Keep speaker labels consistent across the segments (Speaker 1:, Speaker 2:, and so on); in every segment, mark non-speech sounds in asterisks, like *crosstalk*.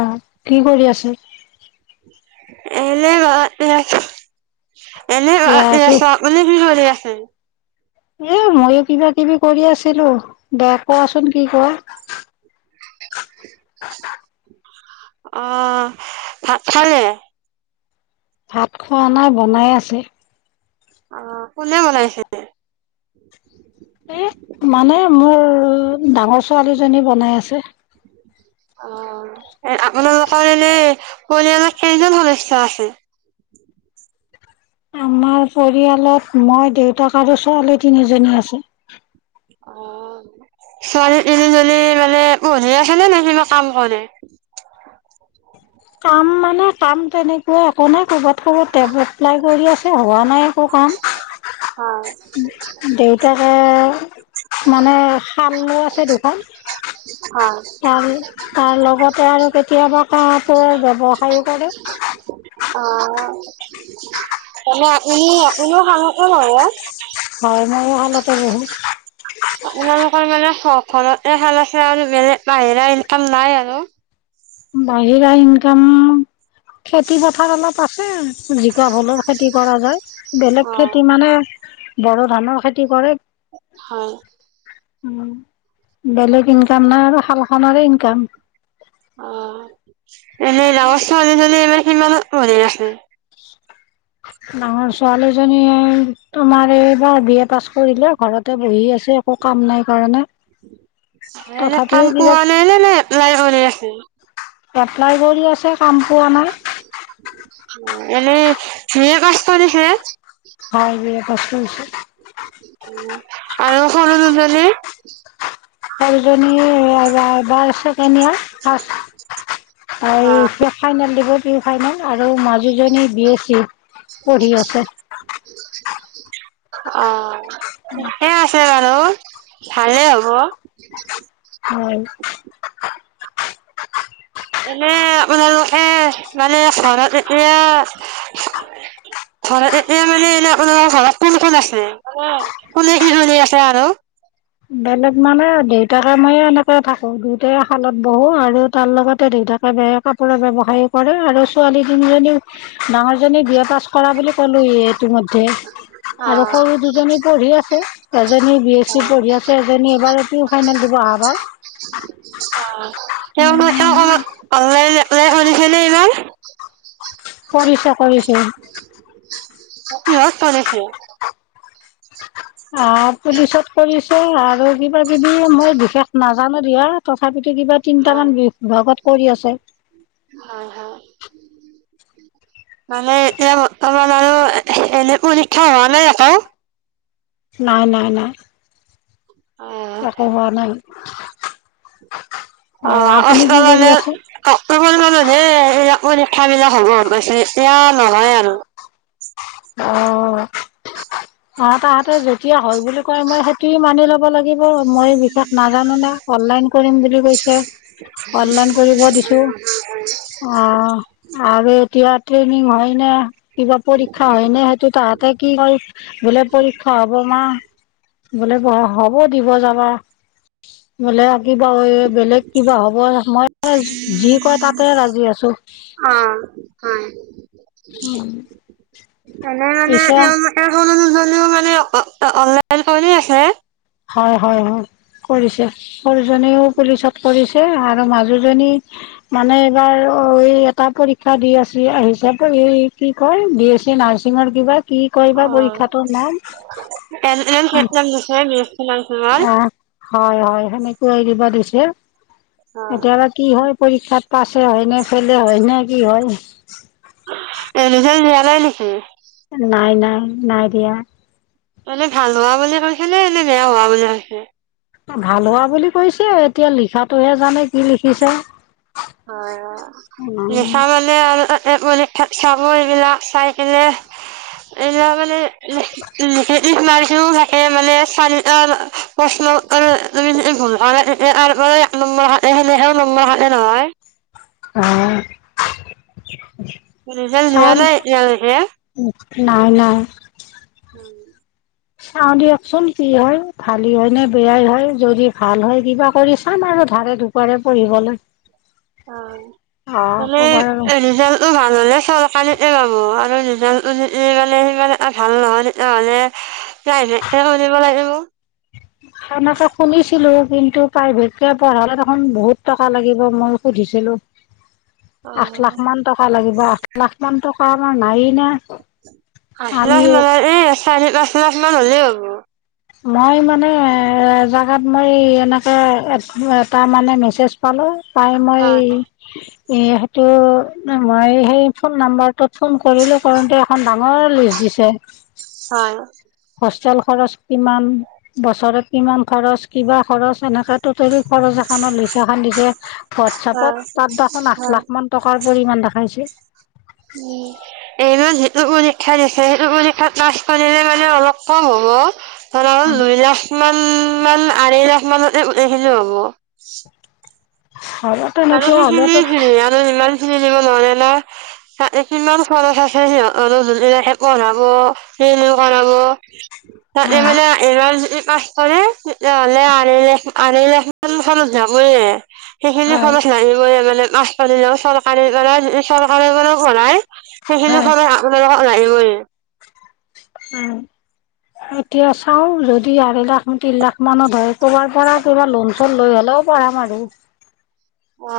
Speaker 1: অ কি কৰি আছো?
Speaker 2: এনে ৰাস্তাত। এনে আ
Speaker 1: এ কি
Speaker 2: চা আপুনি কি কৰি আছে?
Speaker 1: এ মইো কিবা কিবি কৰি আছিলো, বেয়া কোৱাচোন কি কোৱা? *inaudible*
Speaker 2: অ, ভাত খালে।
Speaker 1: ভাত খোৱা নাই বনাই আছে।
Speaker 2: আহ, কোনে বনাইছে?
Speaker 1: এ মানে মোৰ ডাঙৰ ছোৱালীজনী বনাই আছে।
Speaker 2: অ, এ আপোনালোকৰ এনে পৰিয়ালৰ কেইজন সদস্য আছে?
Speaker 1: আমাৰ পৰিয়ালত মই, দেউতাক আৰু ছোৱালী তিনিজনী আছে।
Speaker 2: অ, ছোৱালী তিনি জনী মানে পঢ়িয়ে আছে নে নে কিবা কাম কৰে?
Speaker 1: কাম মানে কাম তেনেকুৱা একো নাই কৰ'বাত কৰবাত টেবত- এপ্লাই কৰি আছে হোৱা নাই একো কাম,
Speaker 2: হয়,
Speaker 1: দেউতাকে মানে শালো আছে দুখন
Speaker 2: হয়,
Speaker 1: তাৰ তাৰ লগতা আৰু কেতিয়াবা কাপোৰৰ ব্যৱসায়ো কৰে।
Speaker 2: অ মানে আপুনি আপুনিও খাল কোন হয় বাও।
Speaker 1: হয় মইো ভালতে বহু
Speaker 2: আপোনালোকৰ মানে হওক ঘৰতে এ খেলা খেল আৰু বেলেগ বাহিৰা এনেকাম নাই আৰু।
Speaker 1: বাহিৰা ইনকাম খেতি পথাৰ অলপ আছে। উ জিকা হলৰ খেতি কৰা যায় বেলেগ
Speaker 2: অ',
Speaker 1: খেতি মানে। বড়ো ধানৰ খেতি কৰে।
Speaker 2: হয়।
Speaker 1: উম। বেলেগ ইনকাম নাই আৰু খালা আমাৰ ইনকাম
Speaker 2: অ এনে লগৰ ছোৱালী এবাৰ। কিমানত পঢ়ি আছে।
Speaker 1: ডাঙৰ ছোৱালীজনীয়ে তোমাৰ এইবাৰ বি এ পাছ কৰিলে ঘৰতে বহি আছে একো কাম নাই কাৰণে।
Speaker 2: এনে কাম
Speaker 1: তথাপিও কিবা
Speaker 2: পোৱা নাই নে এপলাই কৰি আছা। উম।
Speaker 1: এপ্লাই কৰি আছে। কাম পোৱা নাই।
Speaker 2: এনেই সেয়ে কষ্ট দিছে।
Speaker 1: হয় যে। বচছো
Speaker 2: আৰু সৰু দুজনী।
Speaker 1: হয়। বাৰ ছেকেণ্ড ইয়াৰ ফাৰ্ষট এই ফাইনেল দিব প্ৰিমি ফাইনেল আৰু মাজুজনী বি এছ চি। পঢ়ি আছে।
Speaker 2: অহ। ঠিকে আছে বাৰু। ভালে হব।
Speaker 1: হয়।
Speaker 2: এনে আপোনাৰ লোকে এ মানে ঘৰত এতিয়া ঘৰত এতিয়া মানে এনে আপোনাৰ ঘৰত কোন কোন আছে কোনে কি চলি আছে আৰু
Speaker 1: বেলেগ মানে দেউতাকে মইে এনেকে থাকো দেউতাই শালত বহো আৰু তাৰ লগতে দেউতাকে বে কাপোৰৰ ব্য়ৱসায় কৰে আৰু ছোৱালী দুজনীও। ডাঙৰজনী বি এ পাছ কৰা বুলি কলো ই ইতিমধ্যে আৰু
Speaker 2: অ'
Speaker 1: সৰু দুজনী পঢ়ি আছে। জনী বি এছি পঢ়ি
Speaker 2: অ
Speaker 1: আছে এজনী এবাৰ প্ৰি ফাইনেল দিব অহাবাৰ
Speaker 2: তেওঁ মোৰ। খেল খনত ভাল লাগিলে
Speaker 1: *inaudible* *unintelligible*
Speaker 2: তাকে
Speaker 1: কৰিছে কৰিছে
Speaker 2: কিহত কৰিছে?
Speaker 1: অ পুলিচত কৰিছে আৰু কিবা কিবি মই বিশেষ নাজানো দিয়া তথাপিত কিবা
Speaker 2: হয়
Speaker 1: তিনটামান বি ভাগত কৰি আছে।
Speaker 2: হয় হয়। মানে এতিয়া বৰ্তমান এনে পৰীক্ষা হোৱা নাই আকৌ
Speaker 1: নাই নাই নাই একো হোৱা নাই *inaudible*
Speaker 2: অহ
Speaker 1: অ' আপুনি
Speaker 2: আগষ্ট
Speaker 1: কি কৰি
Speaker 2: মানে
Speaker 1: আছে
Speaker 2: অক্টোবৰত মানত হে এইবিলাক পৰীক্ষা পৰীক্ষা বিলাক হব পাইছে এতিয়া নহয় আৰু
Speaker 1: অহ অ তাহাঁতে যেতিয়া এতিয়া হয় বুলি কয় মই সেইটোয়ে মানি ল লাগিব মই বিশেষ নাজানো না অনলাইন কৰিম বুলি কৈছে অনলাইন কৰিব দিছো আ আৰু এতিয়া ট্ৰেইনিং হয় নে কিবা পৰীক্ষা হয় নে সেইটো তাহতে কি হয় বোলে পৰীক্ষা হব মা বোলে পঢ়া হ'ব দিব যাবা। অ বোলে কিবা ঐ বেলেগ কিবা হব মই যি কয় তাতে ৰাজি আছো।
Speaker 2: অ হয় *inaudible* এনে মানে
Speaker 1: পিছে
Speaker 2: তেওঁলোক অ মানে অ অ অনলাইন কৰি আছে
Speaker 1: হয় হয় হয় কৰিছে সৰুজনীও পুলিচত কৰিছে তে আৰু মাজুজনী মানে এইবাৰ এই এটা পৰীক্ষা দি আছে হিচাপ এই কি কয় বি এছ চি নাৰ্চিঙৰ কিবা কি কয় বা
Speaker 2: অ
Speaker 1: পৰীক্ষাটোৰ নাম
Speaker 2: খনেই হেক লাগি আছে বে
Speaker 1: অ হয় হয় সেনেকুৱা এৰিবা দিছে এতিয়াবা কি হয় পৰীক্ষাত পাছে হয় না, ফেলে হয় না কি হয়?
Speaker 2: এ ৰিজাল দিয়া নাই নেকি?
Speaker 1: নাই- নাই- নাই, দিয়া',
Speaker 2: মানে, ভাল হোৱা বুলি ভাবিছে, নে বেয়া হোৱা বুলি ভাবিছে?
Speaker 1: ভাল হোৱা বুলি কৈছে এতিয়া লিখাটোহে জানে কি লিখিছে?
Speaker 2: অ', লিখা মানে আৰু ক'ত', পৰীক্ষা চাব এইবিলাক চাই পিনে, এইবিলাক *unintelligible* টিক মাৰিছোঁ থাকে মানে চাৰিটা অ', প্ৰশ্ন উত্তৰ তুমি যদি ভুল কৰা নাই তেতিয়া তাৰ পৰাই এক নম্বৰ কাটে সেনেকাই নম্বৰ কাটে নহয়',
Speaker 1: উম।
Speaker 2: ৰিজাল দিয়া নাই এতিয়া লৈকে,
Speaker 1: নাই নাই
Speaker 2: হুম',
Speaker 1: চাওঁ দিয়কচোন কি হয় ভালেই হয় নে বেয়াই হয় যদি ভাল হয় কিবা কৰি চাম আৰু ধাৰে দুপাৰে পঢ়িবলৈ',
Speaker 2: অঁ
Speaker 1: অ'
Speaker 2: মালে
Speaker 1: ক'বাৰ আৰু
Speaker 2: ৰিজাল্টটো ভাল হ'লে চৰকাৰীতে পাব আৰু ৰিজালটটো যদি মানে সিমানে ভাল নহয় তেতিয়াহলে প্ৰাইভেটকে কৰিব লাগিব।
Speaker 1: সেনেকে শুনিছিলোঁ। কিন্তু প্ৰাইভেটকে পঢ়ালে দেখোন বহুত টকা লাগিব, মই সুধিছিলোঁ। আঠ
Speaker 2: অ',
Speaker 1: লাখ মান টকা লাগি লাখ লাখ মান টকা আমাৰ নায়েই না।
Speaker 2: *unintelligible*
Speaker 1: আমি
Speaker 2: চাৰি পাঁচ লাখ মান হ'লেই হ'ব।
Speaker 1: মই মানে জাগাত মই এনেকে এটা মানে মেছেজ পালোঁ। পাই মই
Speaker 2: হয়,
Speaker 1: এই সেইটো মই সেই ফোন নাম্বাৰটোত ফোন কৰিলোঁ, কৰোতে এখন ডাঙৰ লিষ্ট দিছে।
Speaker 2: হয়,
Speaker 1: হোষ্টেল খৰচ কিমান বছৰত কিমান খৰচ কিবা খৰচ এনেকা টোটেলি খৰচ এনৰ লিষ্ট এখন দিছে,
Speaker 2: হয়,
Speaker 1: হোৱাটছআপত তাত দেখোন আঠ
Speaker 2: হয়।
Speaker 1: লাখ মান টকাৰ পৰিমাণ দেখাইছে।
Speaker 2: উম, এইমান যিটো পৰীক্ষা দিছে সেইটো পৰীক্ষাত পাছ কৰিলে মানে অলপ কম হ'ব। ধৰা দুই লাখ ইমান ইমান আঢ়ৈ লাখ মানুহ তে আহিলেও হ'ব। *unintelligible*
Speaker 1: হ'ব
Speaker 2: মানে
Speaker 1: তেনেকুৱা
Speaker 2: সেইখিনি
Speaker 1: হ'লেতো
Speaker 2: হে আৰু ইমান *unintelligible* কিমান খৰচ আছে সিহঁতনেকে পঢ়াব *unintelligible* কৰাব। তে
Speaker 1: হয়
Speaker 2: মানে এইবাৰ যদি পাছ কৰে তেতিয়া হ'লে আঢ়ৈ লাখ আঢ়ৈ লাখ মান যাবইয খত
Speaker 1: হয়
Speaker 2: লাগিবই মানে। মাছ পালেও চৰকাৰী পৰা চৰকাৰৰ পৰাও কৰাই সেইখিনি
Speaker 1: হয়
Speaker 2: সময়ত মানুহবিলাকে অ আহিবই।
Speaker 1: উ এতিয়া চাও যদি আঢ়ি লাখ তিনি লাখ মানত ধ হয় ক'ৰবাৰ পৰা কিবা লোন চন লৈ হ'লেও পঢ়াম আৰু।
Speaker 2: অ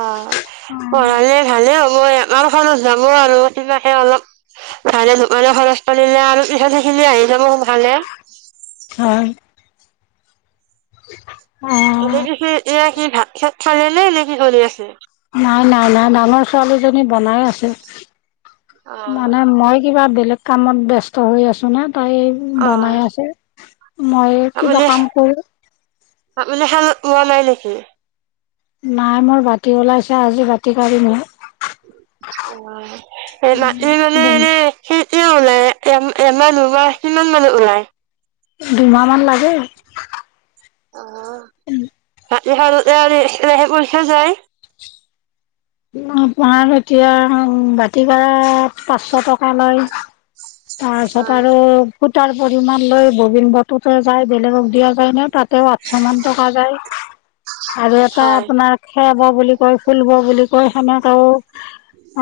Speaker 2: পঢ়ালে ভালে হ মই আমাৰ খৰচ যাব আৰু কিবাকে অলপ। ধাৰে ধোকানে খৰচ পৰিলে আৰু পিছত সেইখিনি আহি যাব সনকালে।
Speaker 1: হয়। *inaudible*
Speaker 2: এনে কি এয়া কি ধান খেতছৰে নে কি কৰি আছে?
Speaker 1: নাই, নাই, নাই, নানা আমাৰ ছোৱালীজনী বনাই আছে।
Speaker 2: অ',
Speaker 1: মানে মই কিবা বেলেগ কামত ব্যস্ত হৈ আছো না। তাই বনাই
Speaker 2: অ',
Speaker 1: আছে। মই কিবা কাম কৰিম
Speaker 2: আবুলে মানে শাল হোৱা নাই নেকি?
Speaker 1: নাই মোৰ বাতি ওলাইছে। আজি বাতি কাঢ়িম হে।
Speaker 2: অ মাট মানে এনে সেই *unintelligible* কি ওলাই এমমানোব কিমান মানত ওলায়?
Speaker 1: দুইমাহ মান লাগে।
Speaker 2: এহাৰ ৰেহাই পৰীক্ষা যায়
Speaker 1: আপোনাৰ এতিয়া বাতি কৰা পাঁচশ টকা লয়। তাৰপিছত
Speaker 2: হয়,
Speaker 1: আৰু তাৰ পৰিমাণ লৈ ববিন বতুতে যায়, বেলেগক দিয়া যায় ন তাতেও আঠছ মান টকা যায় আৰু এটা
Speaker 2: হয়।
Speaker 1: আপোনাৰ খে ব বুলি কয় ফুল ব বুলি ক *unintelligible* কৈ সেনেকে ও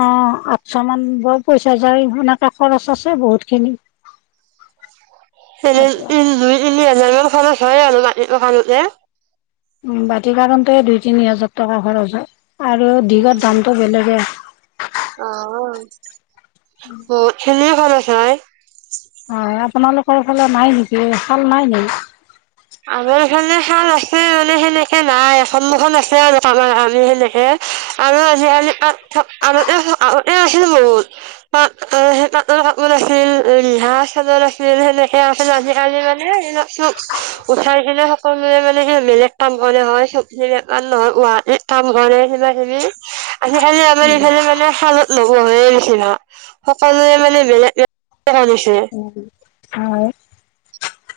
Speaker 1: অ আঠছ মান ব পইচা যায়। সেনেকে খৰচ আছে বহুত খিনি।
Speaker 2: এনে উ দুই তিনি হাজাৰত *unintelligible* হয় আৰু মাটি টো কাটোতে
Speaker 1: উ বাতি কাৰহুন্তে দুই তিনি হাজাৰ টকা খৰচ হয়। আৰু দিঘৰ দামটো বেলেগে।
Speaker 2: অহ। অ খেনে ভাল আ *unintelligible* ছয়
Speaker 1: হয় আপোনালোকৰ ফালে নাই নেকি? শাল নাই নে
Speaker 2: আমাৰফালে শাল আছে মানে সেনেকে নাই। সন্মুখন আছে আৰু আমাৰ আমি সেনেকে আৰু আজিকালি আমতে আগতে আছিল বহুত। প সেই পাটৰ কাপোৰ আছিল হা চাদৰ আছিল সেনেকে আছিল আজিকালি মানে এইবিলাক চব উঠাই কিনে সকলোৱে মানে বেলেগ কাম কৰে হয় চব নহয় গুৱাহাটীত কাম কৰে কিবা-কিবি আজি কালি আমাৰ এইফালে মানে শালত লগ পহ নিচিনা সকলোে মানে বেলেগ *unintelligible* কন এছে
Speaker 1: হয়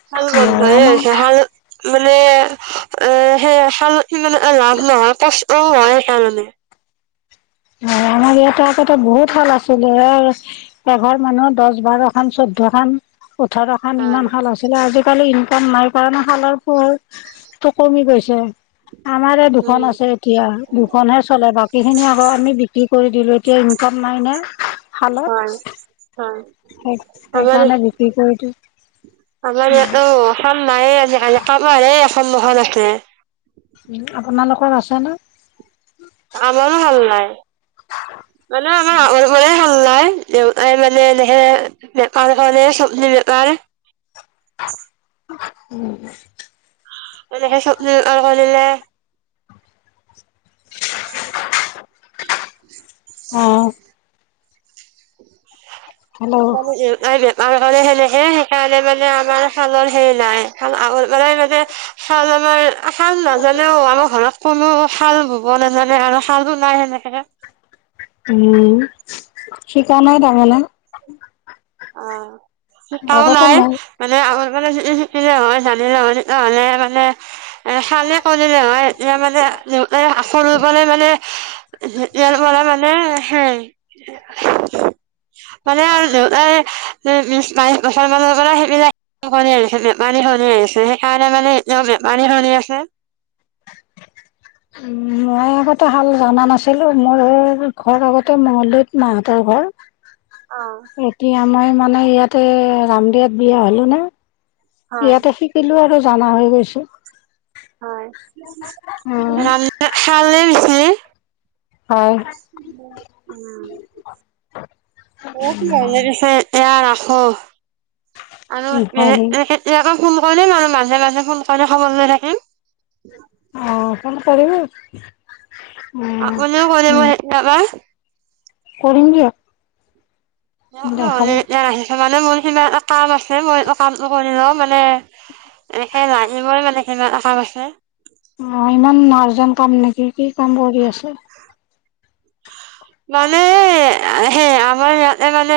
Speaker 2: ভাল বন্ধ
Speaker 1: আমাৰ
Speaker 2: *unintelligible* চহাল *unintelligible* মানে এ, সেইাল মানে লাভ নহয় কষ্ট হয় সেইকাৰণে।
Speaker 1: হয় আমাৰ ইয়াতে আকো বহুত শাল আছিলে এঘৰ মানুহ দহ বাৰ খন চৈধ্য খান *unintelligible* পঠাৰ এখনান ইমান
Speaker 2: হয়
Speaker 1: ভাল আছিলে আজি *unintelligible* কালি ইনকম নাই কৰা ন। ভালৰ ফুল। টো কমি গৈছে। আমাৰ এই দুখন
Speaker 2: উম
Speaker 1: আছে এতিয়া, দুখনহে চলে বাকী খিনি আগৰ। বিক্ৰী কৰি দিলো, এতিয়া ইনকাম নাই ন।
Speaker 2: হয় হয় আমাৰ
Speaker 1: সেইকাৰণে বিক্ৰী কৰি দিওঁ।
Speaker 2: আমাৰ ইয়াত অ অসম নাই আজিকালি কম *unintelligible* সমন্মহন আছে *unintelligible*
Speaker 1: *inaudible*
Speaker 2: আমাৰো ভাল নাই মানে আমাৰ আৰৰে ভ *unintelligible* ওলাই দোই মানে এনেহে বেকাৰ এ চব বেকাৰ *unintelligible*
Speaker 1: *inaudible*
Speaker 2: মে চপজী *unintelligible* আনিলে উ *unintelligible*
Speaker 1: অঁ। হেল্ল'
Speaker 2: লে হলে *unintelligible* সে সেইকাৰণে মানে আমাৰ চালৰ হেৰি নাই ল মানে মানে শাল আমাৰ *unintelligible* আশাল নাজ'লেও আমাৰ ঘৰত কোনো *unintelligible* হাল ব ব নাজানে আৰু শাল বোৰ নাই সেনেকে *unintelligible*
Speaker 1: উম শিকা নাই তাৰমানে *unintelligible*
Speaker 2: অ শিকাও
Speaker 1: আগতে
Speaker 2: নাই
Speaker 1: মই
Speaker 2: মানে আমাৰ মানে শিকিলে হয় জানিল মান *unintelligible* নহ'লে মানে এ খালে কৰিলে হয় এতিয়া মানে আখ ৰুবলৈ মানে *unintelligible* জল মৰা মানে হে *unintelligible* *inaudible* মালাল দে *unintelligible* মিছ মাই ক *unintelligible* সেইবিলাক *unintelligible* নি আহিছে মানী শনি আহিছে *unintelligible* সেইকাৰণে মানে এ বে মাৰী ধুন আছে।।
Speaker 1: উ মই আগতে হাল জানা নাছিলো, মোৰ ঘৰ আগতে মঙলদৈত মাহতৰ ঘৰ
Speaker 2: অ
Speaker 1: এতিয়া মই মানে ইয়াতে ৰামদেৱাত বিয়া হলো ন।
Speaker 2: হয়
Speaker 1: ইয়াতে শিকিলো আৰু জনা হৈ গৈছে।
Speaker 2: হয় খালে পিছে।
Speaker 1: হয়
Speaker 2: উম। *unintelligible* হ আৰু তেনেক ফোন
Speaker 1: হয় নি
Speaker 2: কৰিম আৰু মাজে মাজে ফোন কৰি খবৰ লৈ থাকিম।
Speaker 1: অ ফোন কৰিবি।
Speaker 2: আপুনিও কৰিব কেতিয়াবা।
Speaker 1: কৰিম দিয়ক
Speaker 2: ন ন
Speaker 1: দেখাব
Speaker 2: নান আহি মানে মোৰ সিমান এটা কাম আছে মই কামটো কৰি লওঁ মানে এনেকৈ ল মোৰ মানে সিমান এটা কাম আছে।
Speaker 1: অ ইমান আৰ্জেণ্ট কাম নেকি কি কাম কৰি আছে।
Speaker 2: মানে সেই আমাৰ ইয়াতে মানে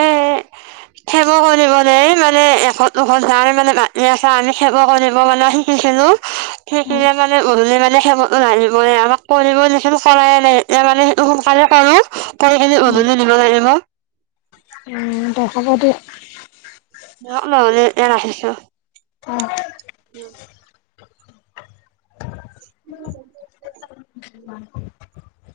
Speaker 2: খেৱ কৰিব দ মানে এখন দুখন ধাৰ মানে মাটি আছে আমি খেৱ কৰিব মানে শিকিছিলো। সেই কি
Speaker 1: উম
Speaker 2: মানে গধূলি মানে দেখ নিব আমাক কৰিব লখ কৰাইয় নাই এতিয়া মানে সেইটো সোনকালে কৰো। খৰি খিনি
Speaker 1: উম
Speaker 2: গধুলি নিব লাগে ম
Speaker 1: উম দেখব দিয়।
Speaker 2: তে ৰাখিছো।
Speaker 1: অ *inaudible*
Speaker 2: উম।
Speaker 1: হয়।